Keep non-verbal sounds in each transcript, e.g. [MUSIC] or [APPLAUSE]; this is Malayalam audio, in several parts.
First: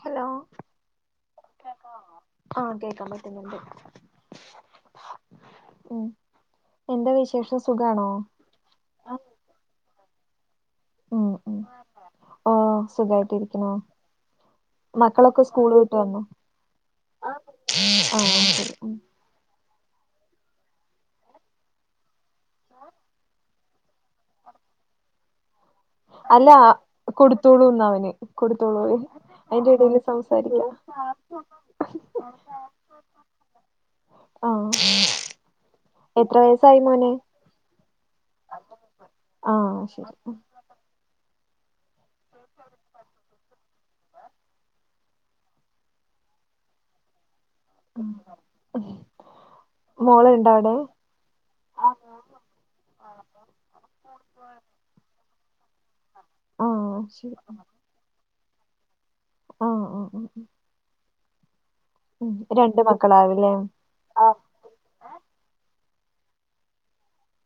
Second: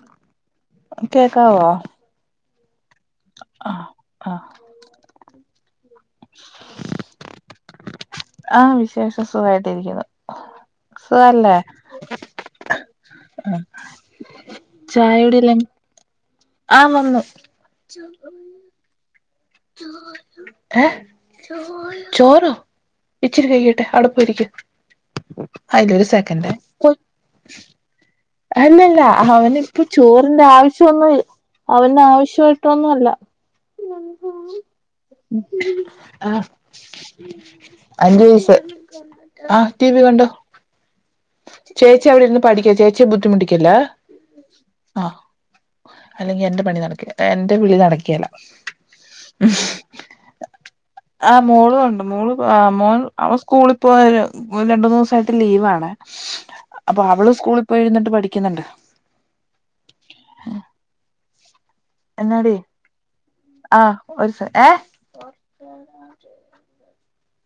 ഹലോ കേക്കാവോ ആഹ് കേക്കാം ആഹ് ആഹ് ഉം എന്താ വിശേഷം സുഖാണോ ആഹ് വിശേഷം സുഖായിട്ടിരിയ്ക്കുന്നു സുഖല്ലേ ആഹ് സുഖായിട്ട് ഇരിയ്ക്ക്ണു. മക്കളൊക്കെ ചായുടിയെല്ലാം സ്കൂള് വിട്ടു വന്നോ ആ വന്നു ആഹ് ആഹ് ഉം ഏഹ് ചോറോ ഇച്ചിരി കയ്യട്ടെ അവടെ പോയിരിക്ക് ആയില് അല്ല കൊടുത്തോളൂ ന്നാ അവന് കൊടുത്തോളൂ അല്ലല്ല അയിന്റെ അവനിപ്പ ഇടയിൽ സംസാരിക്കാം ചോറിന്റാവശ്യോന്നും ഇൽ അവനാവശ്യയിട്ടൊന്ന്വല്ലാ ആഹ് [UNINTELLIGIBLE] എത്ര വയസ്സായി മോന് അഞ്ചു വയസ് ആ ആഹ് ടി വി ശരി കണ്ടോ ഉം, ചേച്ചി അവിടെ ഇര്ന്ന് പഠിയ്ക്ക ചേച്ചിയെ ബുദ്ധിമുട്ടിക്കല്ല ആ അല്ലെങ്കി എന്റെ പണി നടക്കില്ല എന്റെ വിളി ഉം. നടക്ക്യേല മോളുണ്ടോ അവിടെ ആ മോളുവോണ്ട് മോള് ആ മോൻ അവൻ സ്കൂളിപ്പോ രണ്ട് മൂന്നൂസായിട്ട് ലീവാണ് ആഹ് അപ്പൊ അവള് ശരി സ്കൂളിപോയി വന്നിട്ട് പഠിയ്ക്ന്ന്ണ്ട് ഒ ഓ ഓ ഉം എന്നാടി രണ്ട് മക്കളാവുലേ ആ ഒരു സെ ഏ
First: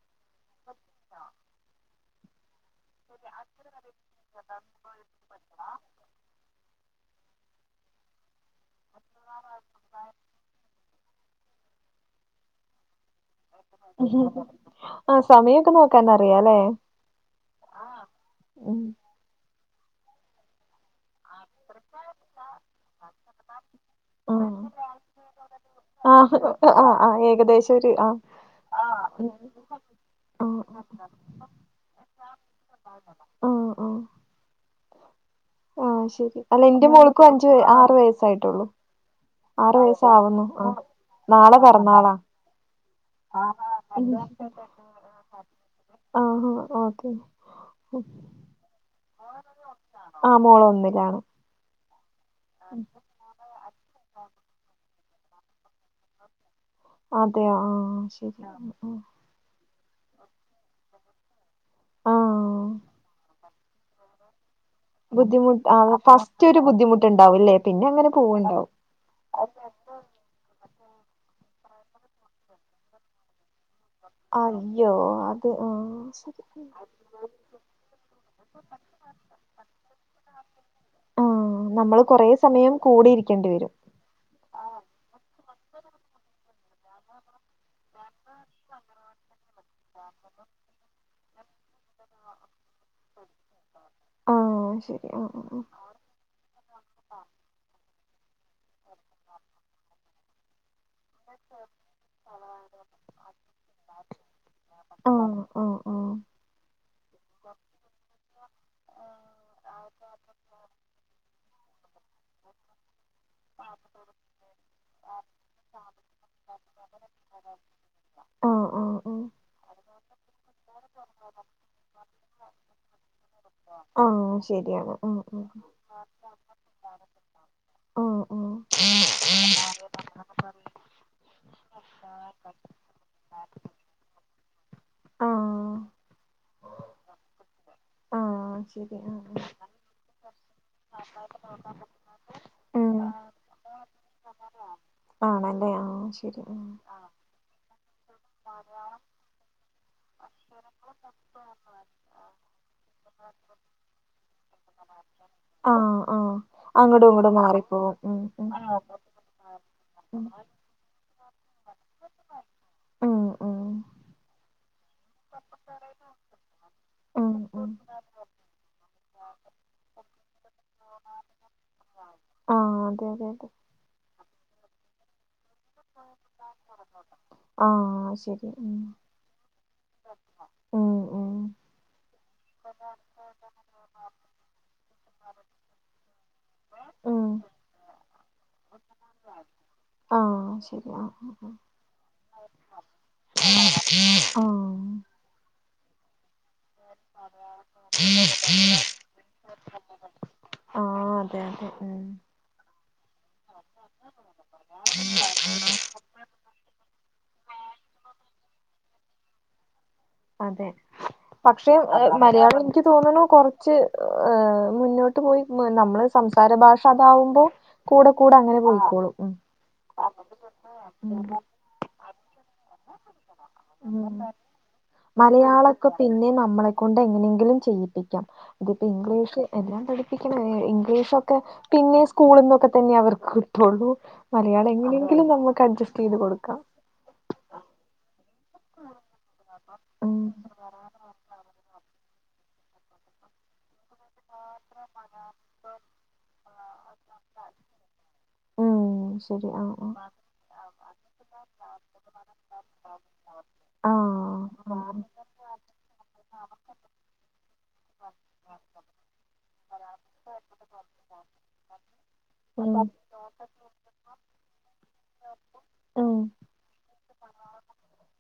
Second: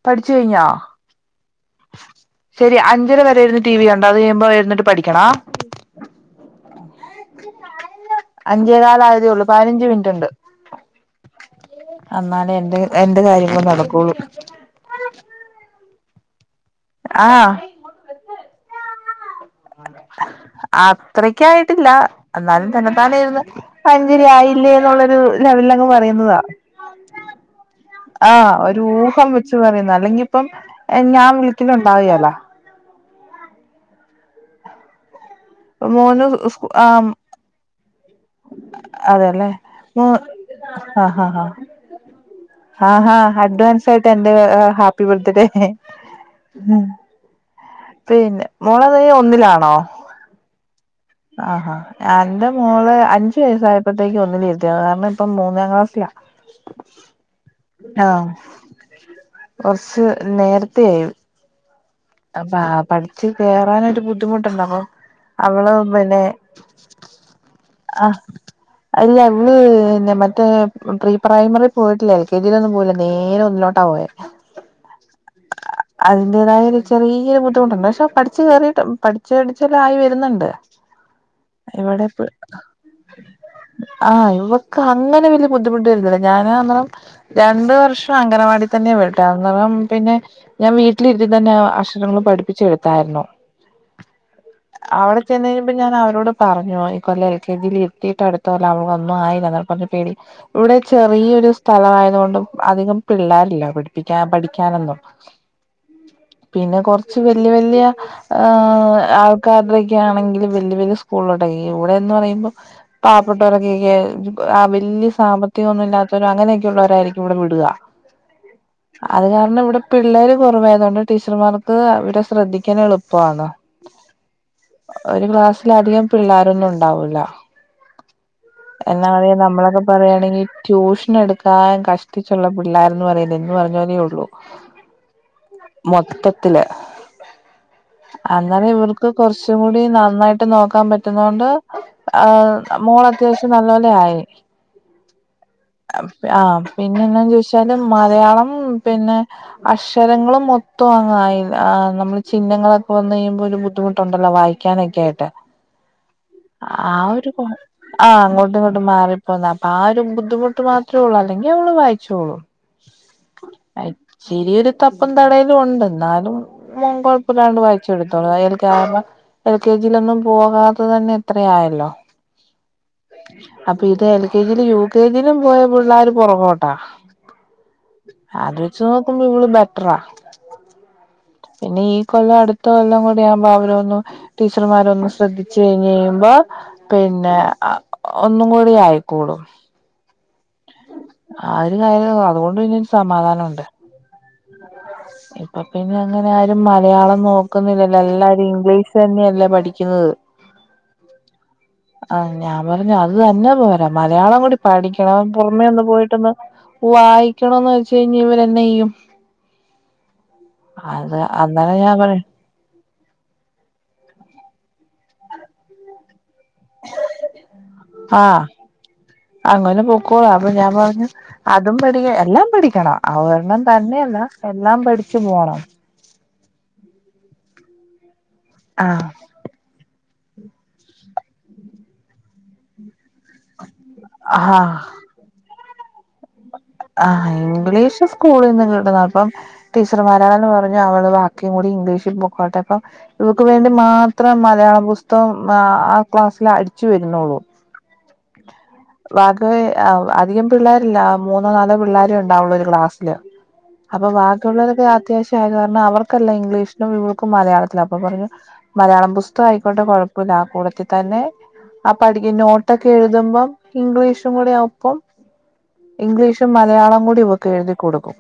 പഠിച്ച് കൈഞ്ഞോ ശരി അഞ്ചര വരെയിരുന്ന് ടി വി കണ്ട അത് കയുമ്പോ ഇരുന്നിട്ട് പഠിക്കണ [INAUDIBLE] അഞ്ചേ കാലായതേയൊള്ളു പതിനഞ്ച് മിനിറ്റ്ണ്ട് അന്നാലെ എന്റ എന്റെ കാര്യം മ്മ്ഹ് ആ സമായൊക്കെ നോക്കാനറിയാല്ലെ ആഹ് ആഹ് ഉം അത്രക്കായിട്ടില്ല എന്നാലും തന്നെത്താനെയിരുന്ന് അഞ്ചരയായില്ലേ ന്നുള്ളരു ലെവലിലങ്ങ് ആഹ് ആഹ് പറയുന്നതാ ആഹ് ആഹ് ഏകദേശം ഒരു ആഹ് ആഹ ഒരൂഹം വെ ച്ചു പറയുന്നതാ അല്ലെങ്കിപ്പം ആഹ് ഞാൻ വീട്ടിലുണ്ടാകയല്ലോ ആഹ് ആഹ് ആഹ് മോന് ശരി സ്കൂ അല്ല ഇന്റെ ആഹ് മോൾക്കും അഞ്ച് വയ ആറു വയസ്സായിട്ടൊള്ളു അതെല്ലേ ഉ ആഹാ ഹ നാളെ പിറന്നാളാ ആഹ് ഹാ അഡ്വാൻസായിട്ട് എന്റെ ഹാപ്പി ബർത്ത്ഡേ ആഹഹ ഓക്കെ പിന്നെ മോളെ തെ ഒന്നിലാണോ ആ മോളൊന്നിലാണ് ആഹാ എന്റെ മോള് അഞ്ചു വയസ്സായ ഇപ്പത്തേക്ക് ഒന്നിലിരുത്തിയാത കാരണം ഇപ്പ മൂന്നാം ക്ലാസ്സിലാ അതെയ ആഹ് ശരിയ കൊറച്ച് നേരത്തെയായി ആഹ് അപ്പ പഠിച്ച് കേറാനൊരു ബുദ്ധിമുട്ടുണ്ട അപ്പൊ ബുദ്ധിമുട്ട് ആഹ് ഫസ്റ്റ് ഒരു ബുദ്ധിമുട്ടുണ്ടാവൂല്ലേ പിന്നെ അങ്ങനെ ആഹ് പോവണ്ടാവും അല്ല ഇവള് പിന്നെ മറ്റേ പ്രീ പ്രൈമറി പോയിട്ടില്ല എൽ കെ ജിയിലൊന്നും പോയില്ല നേരെ ഒന്നുലോട്ട അയ്യോ അത് ഉം ശരി ചെറിയ ബുദ്ധിമുട്ടുണ്ട് പക്ഷെ പഠിച്ച് കേറിട്ട് പഠിച്ച്ചടിച്ചെല്ലായി വരുന്നുണ്ട് ഉം നമ്മള് ഇവിടെ കുറേ സമയം കൂടെ ഇരിക്കേണ്ടി വരും ആഹ് ഇവക്ക് അങ്ങനെ വല്യ ബുദ്ധിമുട്ട് വരുന്നില്ല ഞാൻന്ന് രണ്ട് വർഷം അംഗനവാടി തന്നെയെ വിട്ടേ അന്നേരം പിന്നെ ഞാൻ വീട്ടിലിരുത്തി തന്നെ അക്ഷരങ്ങള് പഠിപ്പിച് കൊടുത്തായിരുന്നു ആ ശരി അവിടെ ആ ചെന്ന് കയുമ്പ ഞാൻ അവരോട് പറഞ്ഞു ഈ കൊല്ലം എൽ കെ ജിയി ഇരുത്തിയിട്ട് അടുത്തോല്ല അവൊന്നും ആയില്ല എന്നറഞ് പേടി ഇവിടെ ചെറിയൊരു സ്ഥലവാതുകൊണ്ടും അധികം പിള്ളേരില്ല പഠിപ്പിക്കാൻ പഠിക്കാനൊന്നും ഓഹ് ഓഹ് ഓഹ് പിന്നെ കൊറച്ച് വല്യ വല്യ ആ ആൾക്കാരുടെക്കെ ആണെങ്കിൽ വല്യ വല്യ സ്കൂളുടെ ഇവിടെന്ന് പറയുമ്പോ പാവപ്പെട്ടവരൊക്കെയൊക്കെ വലിയ സാമ്പത്തികം ഒന്നും ഇല്ലാത്തവരോ അങ്ങനെയൊക്കെള്ളവരായിരിക്കും ഇവിടെ വിടുക [INAUDIBLE] ആ അത് കാരണം ഇവിടെ പിള്ളേര് കുറവായതുകൊണ്ട് ടീച്ചർമാർക്ക് അവിടെ ശ്രദ്ധിക്കൻ എളുപ്പന് ആ ആ ശരിയാണ് ആ ഒരു ക്ലാസ്സിലധികം പിള്ളോരൊന്നും ഉണ്ടാവൂല്ലോ ആ ആ എന്നാലെ നമ്മളെക്ക്‌ പറയുകയാണെങ്കിൽ ട്യൂഷൻ എടുക്കാൻ കഷ്ടിച്ചുള്ള പിള്ളോരന്ന് പറയലില്ലെ എന്ന് പറഞ്ഞലേ ഉള്ളു ആ മൊത്തത്തില് ആ ആ അങ്ങനെ ശരി ഇവർക്ക് ആ ആ. കുറച്ചും കൂടി നന്നായിട്ട് നോക്കാൻ പറ്റും റ്റുനോണ്ട് ആഹ് ഉം മോൾ അത്യാവശ്യം നല്ല പോലെ ആയി ആണല്ലേ ആ ആഹ് ശരി പിന്നെ പിന്നന്താ ചോയിച്ചാല് മലയാളം പിന്നെ അക്ഷരങ്ങളും മൊ ത്തം അയി നമ്മള് ചിഹ്നങ്ങളൊക്കെ വന്ന് കഴിയുമ്പോ ഒരു ബുദ്ധിമുട്ടുണ്ടല്ലോ വായിക്കാനൊക്കെ ആയിട്ട് ആഹ് ആഹ് ആഹ് ഒരു ആഹ് ഉം അങ്ങോട്ടും ഇങ്ങോട്ടും മാറിപ്പോന്ന അപ്പൊ ആഹ് ഒരു ഉം ബുദ്ധിമുട്ട് മാത്രം ത്രോള്ളൂ അല്ലെങ്കി അവള് വായിച്ചോളൂ ഉം ഉം ഇച്ചിരി ഒരു തപ്പും തടയലും ണ്ട് എന്നാലും മോൻ ഉം കൊഴപ്പില്ലാണ്ട് ഉം വായിച്ചെടുത്തോളൂ അയൽക്കാര് എൽ കെ ജിയിലൊന്നും പോകാതെ തന്നെ ഇത്രയായല്ലോ ആഹ് അതെ അതെ എൽ കെ ജിയിലും യു കെ ജിയിലും പോയാ പുള്ളാര് പുറകോട്ടാ ആ ശരി അത് ഉം വെച്ച് നോക്കുമ്പോ ഇവള് ബെറ്ററാ ഉം ഉം പിന്നെ ഈ കൊല്ലം അടുത്ത കൊല്ലം കൂടി ആമ്പോ അവരൊന്നു ടീച്ചർമാരൊന്ന് ശ്രദ്ധിച്ചു കഴിഞ്ഞ് കഴിയുമ്പോ ഉം പിന്നെ ഒന്നും കൂടി ആയിക്കോളും ആഹ് ആ ഒരു കാര്യം അതുകൊണ്ട് ഇനി സമാധാനം ഉണ്ട് ആഹ് ഇപ്പ പിന്നെ അങ്ങനെ ആരും മലയാളം നോക്കുന്നില്ലല്ലോ എല്ലാരും ഇംഗ്ലീഷ്ന്നെയല്ലേ പഠിക്കുന്നത് ആഹ് അതെ അതെ ഉം ആ ഞാൻ പറഞ്ഞു അത് തന്നെ പോരാ മലയാളം കൂടി പഠിക്കണം പുറമേ ഒന്ന് പോയിട്ടൊന്ന് വായിക്കണന്ന് വെച്ച കഴിഞ്ഞൽ ഇവരെന്നാ ചെയ്യും അതെ അത് പക്ഷെ അന്നേരം ഞാൻ പറയും മലയാളം എക്ക് തോന്നണു കൊറച്ച് മുന്നോട്ട് പോയി നമ്മള് സംസാര ഭാഷ അതാവുമ്പോ കൂടെ കൂടെ ആഹ് അങ്ങനെ പോയിക്കോളും അങ്ങനെ പൊക്കോളൂ അപ്പൊ ഞാൻ പറഞ്ഞു അതും പഠിക്ക എല്ലാം പഠിക്കണം അവരണം തന്നെയല്ല ഉം എല്ലാം പ മലയാളൊക്കെ പിന്നെ നമ്മളെക്കൊണ്ട് എങ്ങനെങ്കിലും ചെയ്യിപ്പിക്കാം ഇതിപ്പോ ആഹ് ഇംഗ്ലീഷ് എല്ലാം പഠിപ്പിക്കണ ഇംഗ്ലീഷൊക്കെ പിന്നെ സ്കൂളിൽ നിന്നൊക്കെ തന്നെ അവർക്ക് ട്ടുള്ളൂ മലയാളം ആഹ് എങ്ങനെയെങ്കിലും നമുക്ക് അഡ്ജസ്റ്റ് ചെയ്ത് കൊടുക്കാം ആഹ് ഇംഗ്ലീഷ് സ്കൂളിൽ നിന്ന് കിട്ടുന്നു അപ്പം ഉം ടീച്ചർമാരാണെന്ന് പറഞ്ഞു അവള് ക്കും കൂടി ഇംഗ്ലീഷിൽ പൊക്കോട്ടെ അപ്പം ഇവർക്ക് വേണ്ടി മാത്രം മലയാള പുസ്തകം ആ ആ ക്ലാസ്സിൽ അടിച്ചു വരുന്നുള്ളൂ. ഉം ആകെ ശരിയാ അധികം പിള്ളാരില്ല, മൂന്നോ നാലോ പിള്ളേരെ ഉണ്ടാവുള്ളൂ ഒരു ക്ലാസ്സില്. അപ്പൊ ആഹ് ആഹ് ബാക്കിയുള്ളവരൊക്കെ ആഹ് അത്യാവശ്യായത് കാരണം അവർക്കെല്ലാ ഇംഗ്ലീഷിലും ആഹ് ഇവൾക്ക് മലയാളത്തിലും. അപ്പൊ പറഞ്ഞു മലയാളം പുസ്തകായിക്കോട്ടെ കുഴപ്പമില്ല ആ കൂട്ടത്തിൽ തന്നെ ആ പഠിക്കുന്ന, നോട്ടൊക്കെ എഴുതുമ്പം ഇംഗ്ലീഷും കൂടെ ഒപ്പം ഉം ഇംഗ്ലീഷും മലയാളോം കൂടി ഇവക്ക് എഴുതി കൊടുക്കും.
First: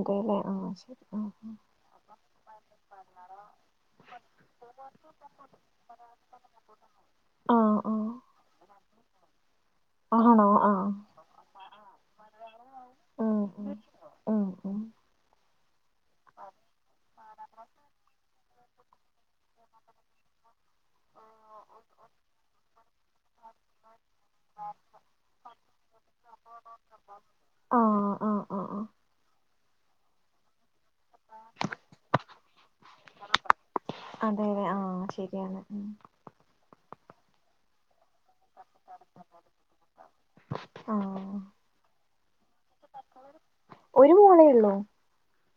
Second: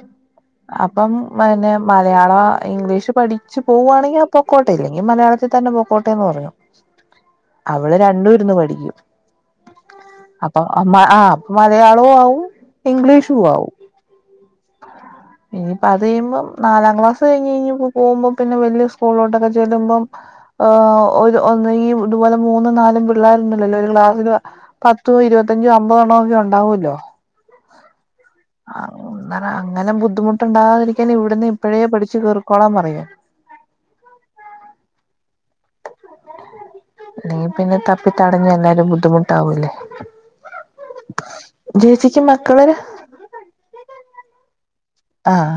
അതേ ആഹ് ശരി അപ്പം ആഹ് ആഹ്. പിന്നെ മലയാളം, ഇംഗ്ലീഷ് പഠിച്ച് പോവുവാണെങ്കിൽ ആഹ് പൊക്കോട്ടെ. ഇല്ലെങ്കിൽ മലയാളത്തിൽ തന്നെ പൊക്കോട്ടെയെന്ന് പറഞ്ഞു. ആഹ് ആഹ് അവള് രണ്ടൂ ഇരുന്ന് പഠിക്കും. ആഹ് ആണോ അപ്പൊ അഹ് ആഹ് മലയാളവും ആവും ഇംഗ്ലീഷു ഉം ആവും. ഉം ഉം. ഉം. ഇനിയിപ്പ അത് കഴിയുമ്പം നാലാം ക്ലാസ് കഴിഞ്ഞ് കഴിഞ്ഞ് ഇപ്പൊ പോകുമ്പം പിന്നെ വലിയ സ്കൂളിലോട്ടൊക്കെ ചെല്ലുമ്പം ഈഹ് ഒരു ഒന്ന് ഈ ഇതുപോലെ മൂന്നും നാലും പിള്ളേരുണ്ടല്ലല്ലോ ഒരു ക്ലാസ്സില് പത്തോ ഇരുപത്തഞ്ചോ അമ്പതോണ്ണ ഒക്കെ ഉണ്ടാവല്ലോ. ആഹ് ആഹ് ആഹ് ആഹ് അങ്ങനെ ബുദ്ധിമുട്ടുണ്ടാകാതിരിക്കാൻ ഇവിടുന്ന് ഇപ്പഴേ പഠിച്ച് കേറിക്കോളാൻ പറയും. അതേ ആഹ് ശരിയാണ്. ഉം. ഇനിയിപ്പ ഇന്ന് ത പ്പിത്തടഞ്ഞു എല്ലാരും ബുദ്ധിമുട്ടാവൂല്ലേ. ആഹ് ചേച്ചിക്ക് മക്കള് ഒരു മോളേ ഉള്ളൂ. ആഹ്.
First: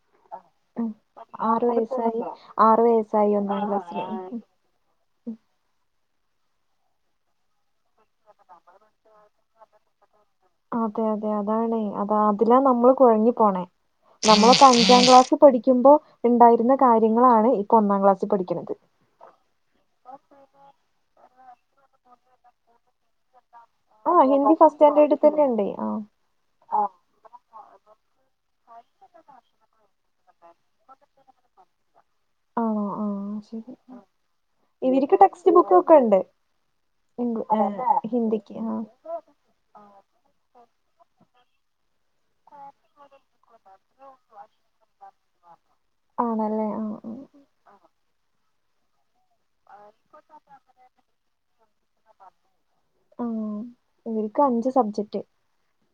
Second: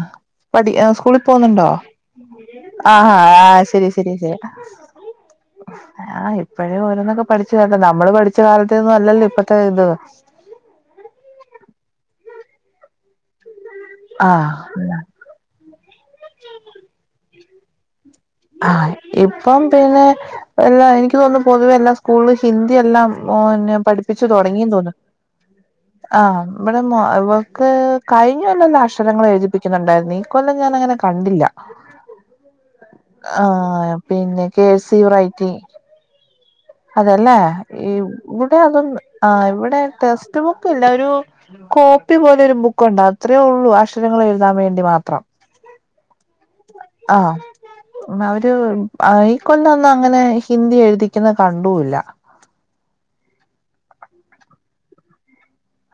പഠി ഉം. സ്കൂളിൽ ആറു പോകുന്നുണ്ടോ വയസ്സായി ആറു ആഹ് വയസ്സായി ഒന്നാം ആഹ് ശരി ക്ലാസ്സില്. ശരി ശരി ഉം. ആഹ് ഇപ്പഴേ ഓരോന്നൊക്കെ പഠിച്ച് വരട്ടെ. നമ്മള് പഠിച്ച കാലത്തെയൊന്നും അല്ലല്ലോ ഇപ്പഴത്തെ ഇത്? അതെ അതെ അതാണ്. അതാ അതിലാ നമ്മൾ കുഴങ്ങി പോണേ. നമ്മളപ്പോ ആഹ് അഞ്ചാം ക്ലാസ് പഠിക്കുമ്പോ ഉണ്ടായിരുന്ന കാര്യങ്ങളാണ് ഇപ്പൊ ഒന്നാം ക്ലാസ്സിൽ പഠിക്കണത്. ആഹ് ഇപ്പം പിന്നെ എല്ലാ എനിക്ക് തോന്നും പൊതുവെ എല്ലാ സ്കൂളിലും ഹിന്ദി എല്ലാം പിന്നെ പഠിപ്പിച്ചു ആഹ് ഹിന്ദി തുടങ്ങി ഫസ്റ്റ് തോന്നുന്നു. സ്റ്റാൻഡേർഡിൽ തന്നെ ഉണ്ട് ആഹ് ഇവളെ മൊ, ഇവക്ക് കഴിഞ്ഞ കൊല്ലമെല്ലാം അക്ഷരങ്ങൾ എഴുതിപ്പിക്കുന്നുണ്ടായിരുന്നു. ഈ കൊല്ലം ഞാൻ അങ്ങനെ കണ്ടില്ല. ആണോ ശരി ആഹ് പിന്നെ കെ സി റൈറ്റി ക്കണ്ട്. അതേല്ലേ? ഈ ഇവിടെ ആഹ് അതൊന്നു ആഹ് ഇവിടെ ടെക്സ്റ്റ് ബുക്കില്ല. ഒരു കോപ്പി പോലെ ഒരു ബുക്കുണ്ട്. അത്രയേ ഉള്ളൂ, അക്ഷരങ്ങൾ എഴുതാൻ വേണ്ടി മാത്രം. ആണല്ലേ? ആഹ്. അവര് ആയി കൊണ്ടൊന്നു അങ്ങനെ ഹിന്ദി എഴുതിക്കുന്നത് കണ്ടൂല്ല. ഉം ഇവർക്ക് അഞ്ച് സബ്ജക്ട്.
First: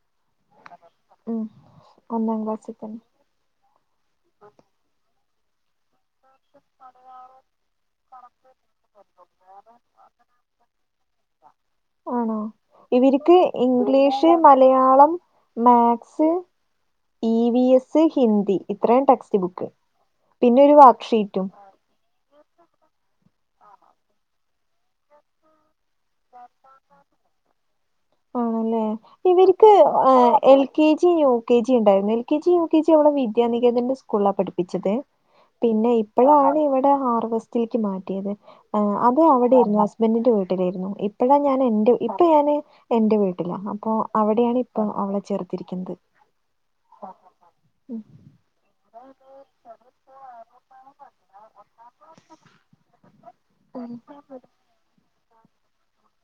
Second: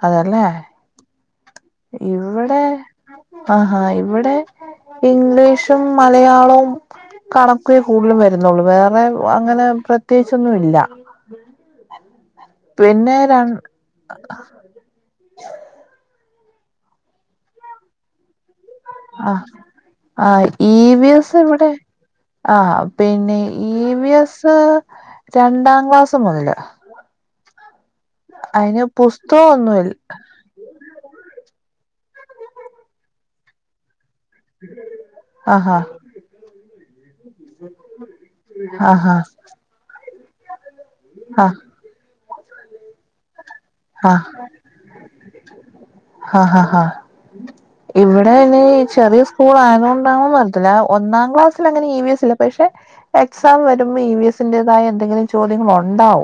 അതേല്ലേ? ആഹ്. ഇവിടെ, ആഹ് ഹാ ഇവിടെ ഇംഗ്ലീഷ് ട്ടും മലയാളവും കണക്കുവെ കൂടുതലും വരുന്നുള്ളൂ. വേറെ അങ്ങനെ പ്രത്യേകിച്ചൊന്നും ഇല്ല. ആണോ? പിന്നെ ഇവരിക്ക് ര English Malayalam maths E V S Hindi ഇത്രയും ടെക്സ്റ്റ് ആഹ് ബുക്ക് ആഹ് പിന്നെ ഒരു ഇ വർക്ക് വി എസ് ഷീറ്റും ഇവിടെ ആഹ് പിന്നെ ഇ വി എസ് രണ്ടാം ക്ലാസ് മുതലാ ആണല്ലേ പുസ്തകം ഇവരിക്ക് ഒന്നുമില്ല L K G U K G ഉണ്ടായിരുന്നു L K G U K G ടെ വിദ്യാനികേതന്റെ സ്കൂളാണ് പഠിപ്പിച്ചത് ആഹാ പിന്നെ ഇപ്പഴാണ് ഇവിടെ ഹാർവസ്റ്റില്ക്ക് മാറ്റിയത് ആഹ് ആഹാ അത് അവിടെരുന്നു ആ സ് ബന്റിന്റെ വീട്ടിലായിരുന്നു ഇപ്പഴാ ആഹ് ഞാൻ എന്റെ ഇപ്പ ഞാന് എന്റെ വീട്ടിലാ അപ്പൊ ആഹ് അവിടെയാണ് ഇപ്പൊ അവളെ ചേർത്തിരിക്കുന്നത് ആഹ് ആഹ് ഇവിടെ നി ചെറിയ സ്കൂൾ ആയതുകൊണ്ടാണോന്ന് അറിയ ത്തില്ല ഒന്നാം ക്ലാസ്സൽ അങ്ങനെ ഇ വി എസ് ല പക്ഷെ എക്സാം ഉം വരുമ്പോ ഇ വി എസിന്റേതായ എന്തെങ്കിലും ചോദ്യങ്ങളൊണ്ടാവു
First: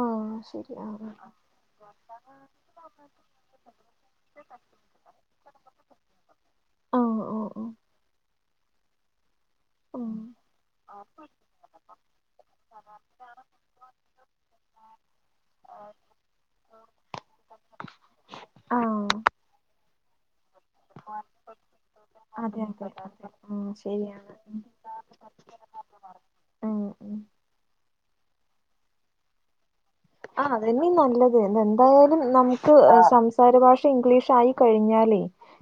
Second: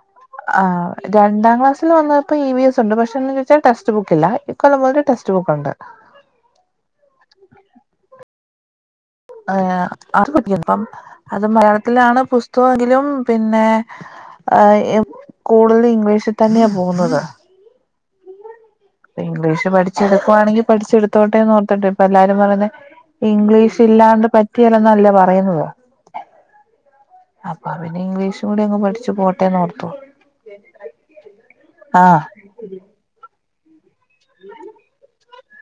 ആഹ് ശരി ആഹ് ആഹ് രണ്ടാം ക്ലാസിൽ വന്നപ്പോ ഇ വി എസ് ഉണ്ട് പക്ഷെന്തെന്ന് വെച്ചാ ടെസ്റ്റ് ബുക്കില്ല ഇ കൊല്ലം മുതൽ ടെക്സ്റ്റ് ബുക്കുണ്ട് ആഹ് ഓഹ് ഓഹ് ഉം [INAUDIBLE] അത് മലയാളത്തിലാണ് പുസ്തകൊങ്കിലും പിന്നെ കൂടുതലും ഇംഗ്ലീഷിൽ തന്നെയാ പോകുന്നത് ആഹ് ഇംഗലീഷ് പഠിച്ചെടുക്കുണെങ്കി പഠിച്ചെടുത്തോട്ടെ നോർതിട്ട് ഇപ്പൊ എല്ലാരും അതെ പറയുന്നെ അതെ അതെ ഉം ഇംഗ്ലീഷ് ഇല്ലാണ്ട് ശരിയാണ് പറ്റിയല്ല നല്ലേ പറയുന്നത് ഉം ഉം അപ്പൊ പിന്നെ ഇംഗ്ലീഷും കൂടിയങ് പഠിച്ചു പോട്ടേന്നോർത്തു ആഹ് അതന്നെ നല്ലത് എന്തായാലും നമുക്ക് സംസാര ഭാഷ ഇംഗ്ലീഷ് യി കഴിഞ്ഞാലേ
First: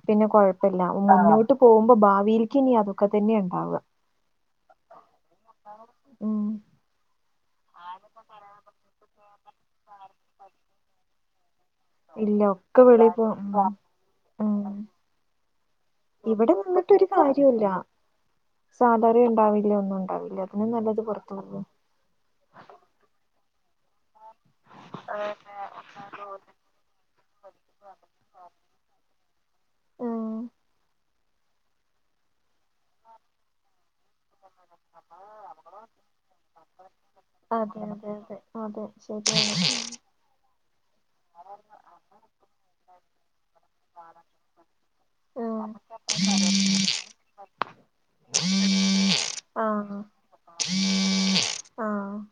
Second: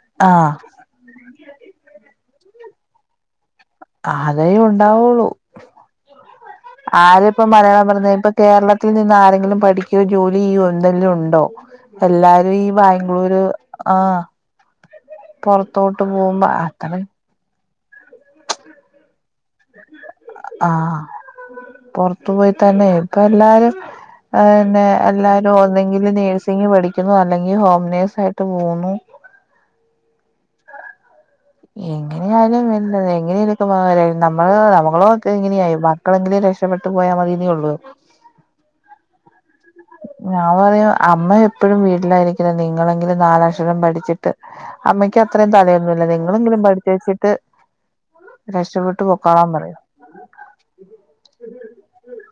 പിന്നെ ആഹ് കുഴപ്പ ല്ല മുന്നോട്ട് പോകുമ്പോ ഭാവിൽക്ക് ഇനി അതൊക്കെ തന്നെ ഉണ്ടാവ അതേ ഉണ്ടാവുള്ളു ഉം ആരപ്പ മലയാളം പറഞ്ഞ ഇപ്പൊ കേരളത്തിൽ നിന്ന് ആരെങ്കിലും പഠിക്യോ ജോലി ചെയ്യോ എന്തെങ്കിലും ഉണ്ടോ ഇല്ല എല്ലാരും ഈ ഒക്കെ വെളിയിൽ പോ ബാംഗ്ലൂര് ഉം ആഹ് ഉം പൊർത്തോട്ട് പോകുമ്പോ ഇവിടെ അത്ര നിന്നിട്ടൊരു കാര്യല്ല സാലറി ണ്ടാവില്ല ഒന്നും ഉണ്ടാവില്ല അതിനും നല്ലത് ആഹ് പുറത്തു പോവാ പൊർത്തു പോയി തന്നെ ഇപ്പ എല്ലാരും പിന്നെ എല്ലാരും ഒന്നെങ്കിൽ നേഴ്സിംഗ് പഠിക്കുന്നു അല്ലെങ്കിൽ ഹോം നേഴ്സ് ആയിട്ട് പോകുന്നു ഉം എങ്ങനെയാലും [UNINTELLIGIBLE] എങ്ങനെക്ക [UNINTELLIGIBLE] നമ്മള് നമ്മളൊ ഇങ്ങനെയായി മക്കളെങ്കിലും രക്ഷപ്പെട്ട് പോയാ മതിനേ ഉള്ളൂ അതെ അതെ അതെ അതെ ശരി തന്നെ ഞാൻ പറയാ അമ്മ എപ്പോഴും വീട്ടിലായിരിക്കില്ല നിങ്ങളെങ്കിലും നാലക്ഷരം പഠിച്ചിട്ട് അമ്മയ്ക്ക് അത്രയും തലയൊന്നുല്ല നിങ്ങളെങ്കിലും പഠിച്ച വെച്ചിട്ട് രക്ഷപ്പെട്ട് പൊക്കാളാൻ ആഹ് പറയും ആഹ് ആഹ്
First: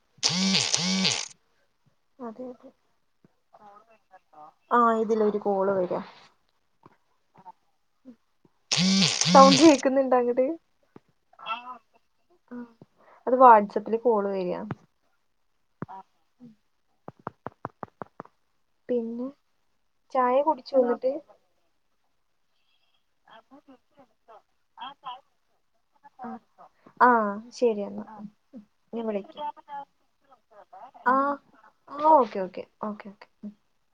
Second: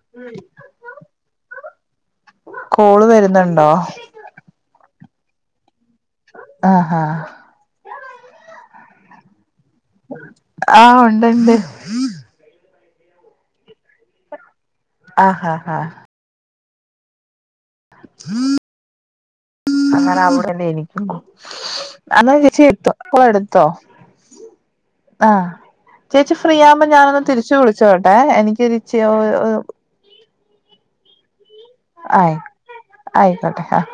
അതെ അതെ കോള് വരുന്നുണ്ടോ ആഹ് ഇതിലൊരു കോള് വരാ ആഹ് ആഹ് സൗണ്ട് കേക്കുന്നുണ്ട അങ്ങട് ആഹ് ഉണ്ട് ഉണ്ട് അത് വാട്സപ്പിൽ കോള് വരിയാ ആഹ് ഹാ ഹാ പിന്നെ അങ്ങനെ ചായ അവിടെന്നെ കുടിച്ചോ എനിക്കും എന്നിട്ട് അന്ന ചേച്ചി ഇട്തൊ [UNINTELLIGIBLE] ആഹ് ചേച്ചി ആഹ് ഫ്രീ ആവുമ്പോ ഞാനൊന്ന് ആഹ് തിരിച്ചു ശരി എന്നാ വിളിച്ചോട്ടെ എനിക്കൊരു ഞാൻ ഇച്ചിരി വിളിക്കാം [UNINTELLIGIBLE] ആഹ് ആഹ് ആയി ഓക്കെ ഓക്കെ ഓക്കെ ഓക്കെ ആയിക്കോട്ടെ ആഹ്